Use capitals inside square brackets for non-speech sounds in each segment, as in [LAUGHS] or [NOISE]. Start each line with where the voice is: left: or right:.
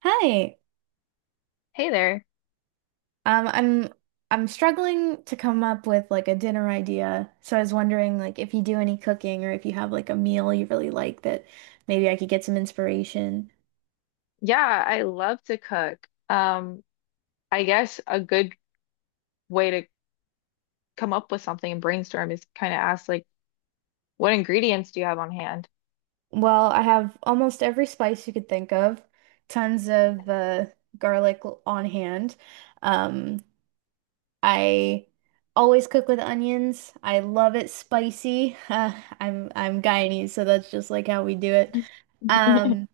right: Hi.
left: Hey there.
right: Um, I'm I'm struggling to come up with like a dinner idea. So I was wondering like if you do any cooking or if you have like a meal you really like that maybe I could get some inspiration.
left: Yeah, I love to cook. I guess a good way to come up with something and brainstorm is kind of ask like, what ingredients do you have on hand?
right: Well, I have almost every spice you could think of, tons of garlic on hand. Um, I always cook with onions. I love it spicy. [LAUGHS] I'm Guyanese, so that's just like how we do it. Um,
left: [LAUGHS]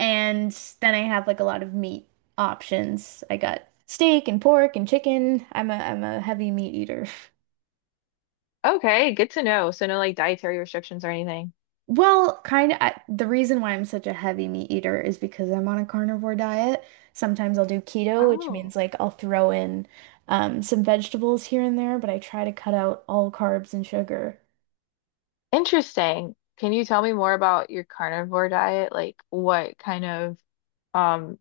right: And then I have like a lot of meat options. I got steak and pork and chicken. I'm a heavy meat eater. [LAUGHS]
left: Okay, good to know. So no like dietary restrictions or anything.
right: Well, kind of, I, the reason why I'm such a heavy meat eater is because I'm on a carnivore diet. Sometimes I'll do keto, which means
left: Oh,
right: like I'll throw in some vegetables here and there, but I try to cut out all carbs and sugar.
left: interesting. Can you tell me more about your carnivore diet? Like what kind of um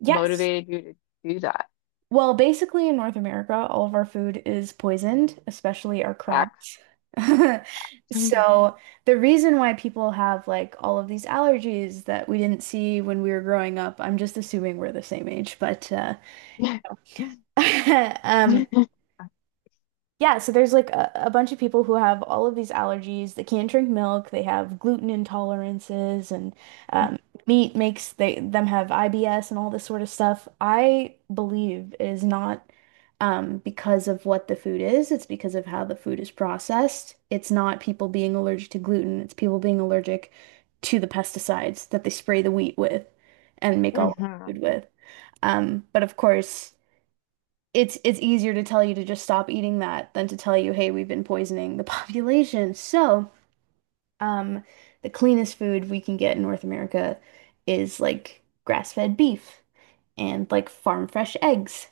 right: Yes.
left: motivated you to do that?
right: Well, basically in North America, all of our food is poisoned, especially our
left: Facts.
right: crops. [LAUGHS]
left: [LAUGHS] Hmm.
right: So the reason why people have like all of these allergies that we didn't see when we were growing up, I'm just assuming we're the same age, but [LAUGHS] um,
left: Hmm.
right: yeah, so there's like a bunch of people who have all of these allergies. They can't drink milk. They have gluten intolerances, and um, meat makes they them have IBS and all this sort of stuff. I believe it is not, because of what the food is. It's because of how the food is processed. It's not people being allergic to gluten. It's people being allergic to the pesticides that they spray the wheat with and make all the food with. But of course it's easier to tell you to just stop eating that than to tell you, hey, we've been poisoning the [LAUGHS] population. So, um, the cleanest food we can get in North America is like grass-fed beef and like farm fresh eggs.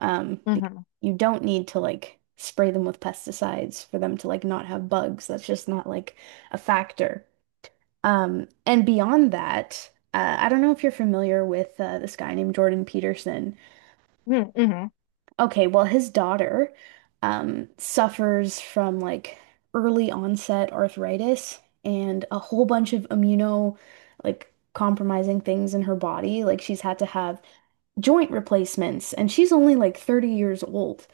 right: Um, be- you don't need to like spray them with pesticides for them to like not have bugs. That's just not like a factor. And beyond that, I don't know if you're familiar with this guy named Jordan Peterson.
left: Hmm. [LAUGHS]
right: Okay, well, his daughter, suffers from like early onset arthritis and a whole bunch of immuno like compromising things in her body. Like she's had to have joint replacements, and she's only like 30 years old.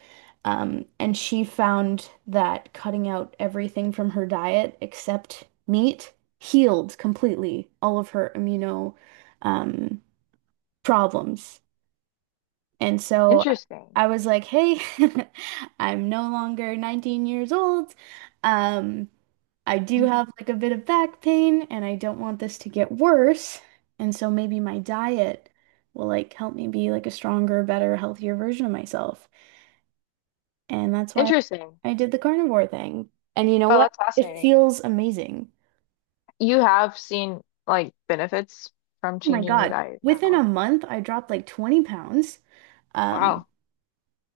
right: And she found that cutting out everything from her diet except meat healed completely all of her immuno, um, problems. And so
left: Interesting.
right: I was like, hey, [LAUGHS] I'm no longer 19 years old. Um, I do have like a bit of back pain and I don't want this to get worse. And so maybe my diet will like help me be like a stronger, better, healthier version of myself. And that's why
left: Interesting.
right: I did the carnivore thing. And you know
left: Well,
right: what?
left: that's
right: It
left: fascinating.
right: feels amazing.
left: You have seen like benefits from
right: Oh my
left: changing your
right: God.
left: diet in that
right: Within
left: way.
right: a month, I dropped like 20 pounds. Um,
left: Wow.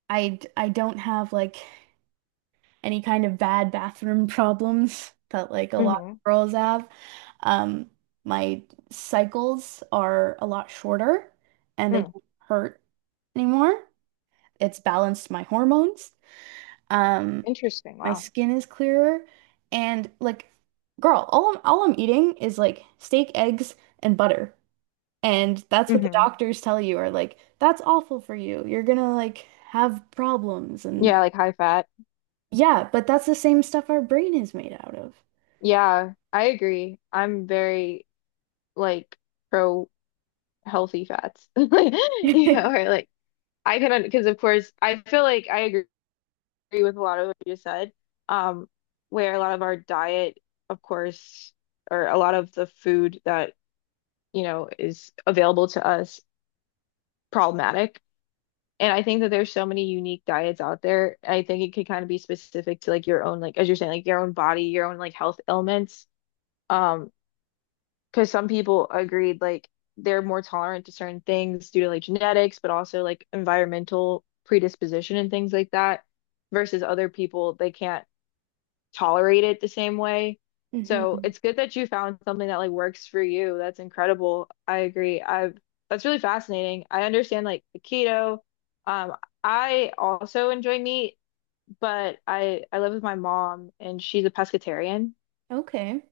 right: I don't have like any kind of bad bathroom [LAUGHS] problems that like a lot
left: Hmm.
right: of girls have. Um, my cycles are a lot shorter and they
left: Mm.
right: don't hurt anymore. It's balanced my hormones. Um,
left: Interesting.
right: my
left: Wow.
right: skin is clearer and like girl, all I'm eating is like steak, eggs, and butter. And that's what the
left: Hmm.
right: doctors tell you are like, that's awful for you. You're gonna like have problems and
left: Yeah, like high fat.
right: yeah, but that's the same stuff our brain is made out of.
left: Yeah, I agree. I'm very like pro healthy fats. [LAUGHS] Yeah,
right: [LAUGHS]
left: or like I can because of course I feel like I agree with a lot of what you just said. Um, where a lot of our diet, of course, or a lot of the food that is available to us problematic. And I think that there's so many unique diets out there. I think it could kind of be specific to like your own, like as you're saying, like your own body, your own like health ailments. Um, because some people agreed like they're more tolerant to certain things due to like genetics, but also like environmental predisposition and things like that, versus other people they can't tolerate it the same way. So
right: Hmm.
left: it's good that you found something that like works for you. That's incredible. I agree. I've That's really fascinating. I understand like the keto. Um, I also enjoy meat, but I live with my mom and she's a pescatarian.
right: Okay.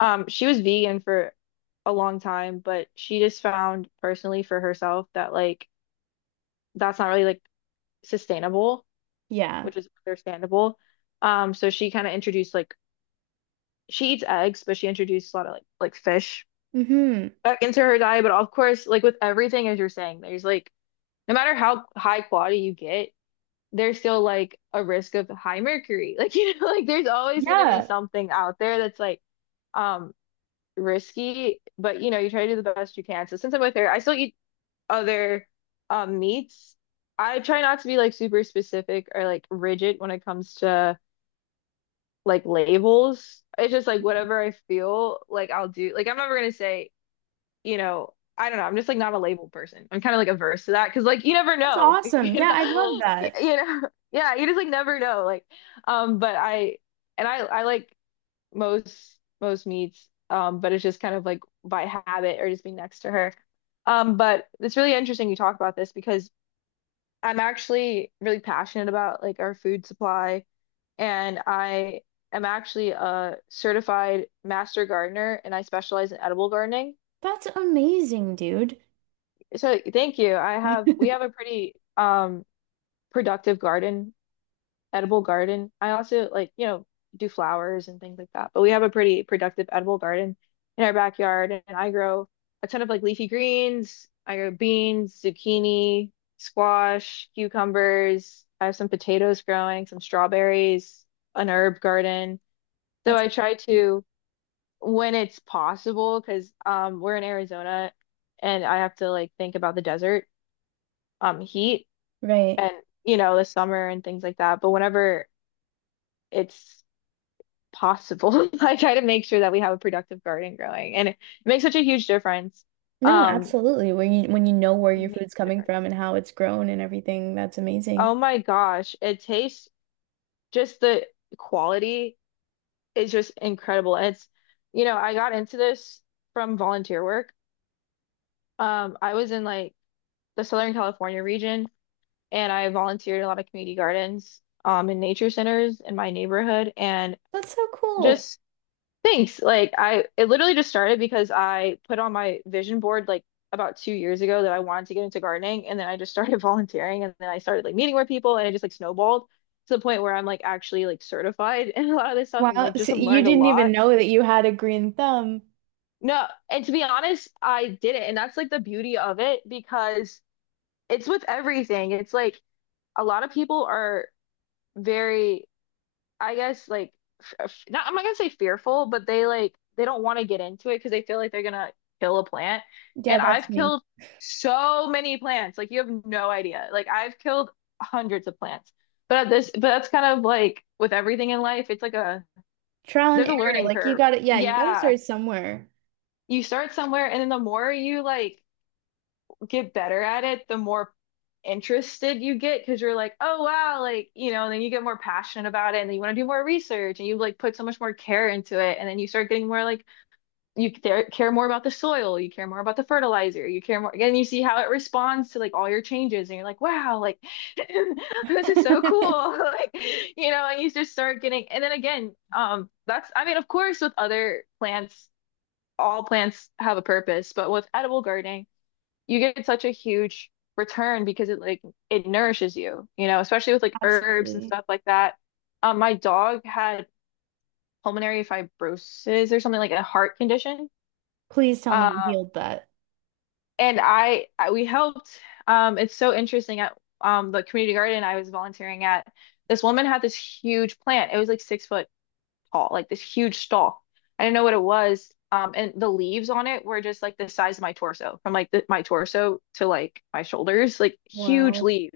left: She was vegan for a long time, but she just found personally for herself that like that's not really like sustainable,
right: Yeah.
left: which is understandable. So she kind of introduced like she eats eggs, but she introduced a lot of like fish
right: Hmm.
left: back into her diet. But of course, like with everything, as you're saying, there's like no matter how high quality you get, there's still like a risk of high mercury. [LAUGHS] Like [LAUGHS] like there's always gonna be
right: Yeah.
left: something out there that's like um risky, but you try to do the best you can. So since I'm with her, I still eat other meats. I try not to be like super specific or like rigid when it comes to like labels. It's just like whatever I feel like I'll do. Like I'm never gonna say, I don't know. I'm just like not a label person. I'm kind of like averse to that because like you never
right: That's
left: know, [LAUGHS]
right: awesome. Yeah, I love
left: [LAUGHS]
right: that.
left: you know, yeah, you just like never know. Like, but I and I like most meats, but it's just kind of like by habit or just being next to her. But it's really interesting you talk about this because I'm actually really passionate about like our food supply, and I am actually a certified master gardener, and I specialize in edible gardening.
right: That's amazing, dude.
left: So thank you. I have We have a
right: [LAUGHS]
left: pretty productive garden edible garden. I also like, do flowers and things like that. But we have a pretty productive edible garden in our backyard, and I grow a ton of like leafy greens. I grow beans, zucchini, squash, cucumbers. I have some potatoes growing, some strawberries, an herb garden. So
right: That's
left: I try to, when it's possible, because we're in Arizona and I have to like think about the desert heat
right: right.
left: and the summer and things like that. But whenever it's possible. [LAUGHS] I try to make sure that we have a productive garden growing, and it makes such a huge difference.
right: No,
left: Um,
right: absolutely. When you know where your
left: Makes
right: food's
left: a
right: coming
left: difference.
right: from and how it's grown and everything, that's amazing.
left: Oh my gosh, it tastes just the quality is just incredible. And it's, I got into this from volunteer work. I was in like the Southern California region, and I volunteered in a lot of community gardens, and nature centers in my neighborhood, and
right: That's so cool.
left: just thanks. Like I it literally just started because I put on my vision board like about 2 years ago that I wanted to get into gardening and then I just started [LAUGHS] volunteering and then I started like meeting more people and it just like snowballed to the point where I'm like actually like certified [LAUGHS] in a lot of this stuff and
right: Wow.
left: like just
right: So
left: have
right: you
left: learned a
right: didn't even
left: lot.
right: know that you had a green thumb.
left: No, and to be honest, I did it and that's like the beauty of it because it's with everything. It's like a lot of people are very I guess like f- not I'm not gonna say fearful, but they don't want to get into it because they feel like they're gonna kill a plant.
right: Yeah,
left: And
right: that's
left: I've
right: me.
left: killed so many plants, like you have no idea. Like I've killed hundreds of plants. But that's kind of like with everything in life, it's like a
right: Trial and
left: there's a
right: error.
left: learning
right: Like you
left: curve.
right: got it. Yeah, you got to
left: Yeah,
right: start somewhere.
left: you start somewhere, and then the more you like get better at it, the more interested you get because you're like, oh wow, like, and then you get more passionate about it and then you want to do more research and you like put so much more care into it. And then you start getting more like you care more about the soil, you care more about the fertilizer, you care more, and you see how it responds to like all your changes. And you're like, wow, like [LAUGHS] this is so cool. [LAUGHS] Like, and you just start getting, and then again, that's, I mean, of course, with other plants, all plants have a purpose, but with edible gardening, you get such a huge return because it like it nourishes you, especially with like herbs and
right: Absolutely.
left: stuff like that. My dog had pulmonary fibrosis or something like a heart condition.
right: Please tell me you
left: Um,
right: healed that.
left: I we helped. It's so interesting at the community garden I was volunteering at. This woman had this huge plant. It was like 6 foot tall, like this huge stalk. I didn't know what it was. And the leaves on it were just like the size of my torso, from like my torso to like my shoulders, like huge
right: Wow.
left: leaves.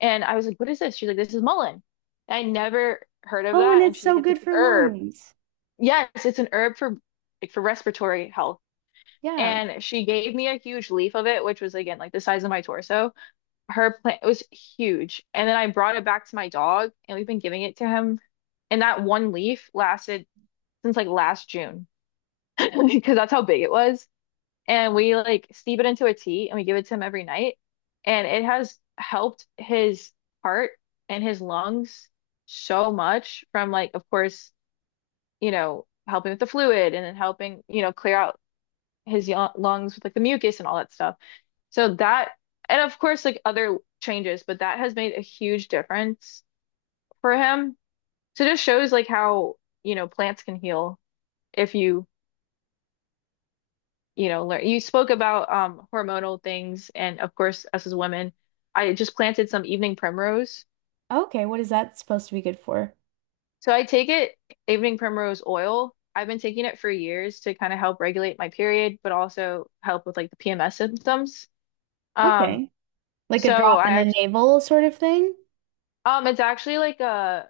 left: And I was like, what is this? She's like, this is mullein. And I never heard of
right: Oh, and
left: that. And
right: it's
left: she's like,
right: so
left: it's an
right: good for
left: herb.
right: lungs.
left: Yes, it's an herb for for respiratory health.
right: Yeah.
left: And she gave me a huge leaf of it, which was again like the size of my torso. Her plant was huge. And then I brought it back to my dog, and we've been giving it to him. And that one leaf lasted since like last June [LAUGHS] because that's how big it was. And we like steep it into a tea and we give it to him every night. And it has helped his heart and his lungs so much from like, of course, helping with the fluid and then helping, clear out his lungs with like the mucus and all that stuff. So that, and of course, like other changes, but that has made a huge difference for him. So it just shows like how, plants can heal if you learn. You spoke about hormonal things, and of course, us as women, I just planted some evening primrose.
right: Okay, what is that supposed to be good for?
left: So I take it, evening primrose oil. I've been taking it for years to kind of help regulate my period, but also help with like the PMS symptoms. Um,
right: Okay. Like a
left: so
right: drop
left: I
right: in the
left: actually,
right: navel sort of thing?
left: it's actually like a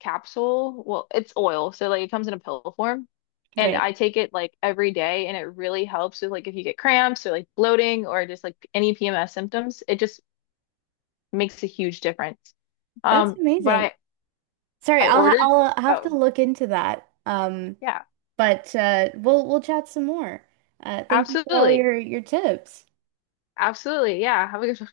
left: capsule. Well, it's oil, so like it comes in a pill form. And
right: Right.
left: I take it like every day, and it really helps with like if you get cramps or like bloating or just like any PMS symptoms. It just makes a huge difference.
right: That's
left: But
right: amazing. Sorry,
left: I ordered.
right: I'll have to
left: Oh
right: look into that.
left: yeah,
right: But we'll chat some more. Thank you for all
left: absolutely,
right: your tips.
left: absolutely. Yeah, have a good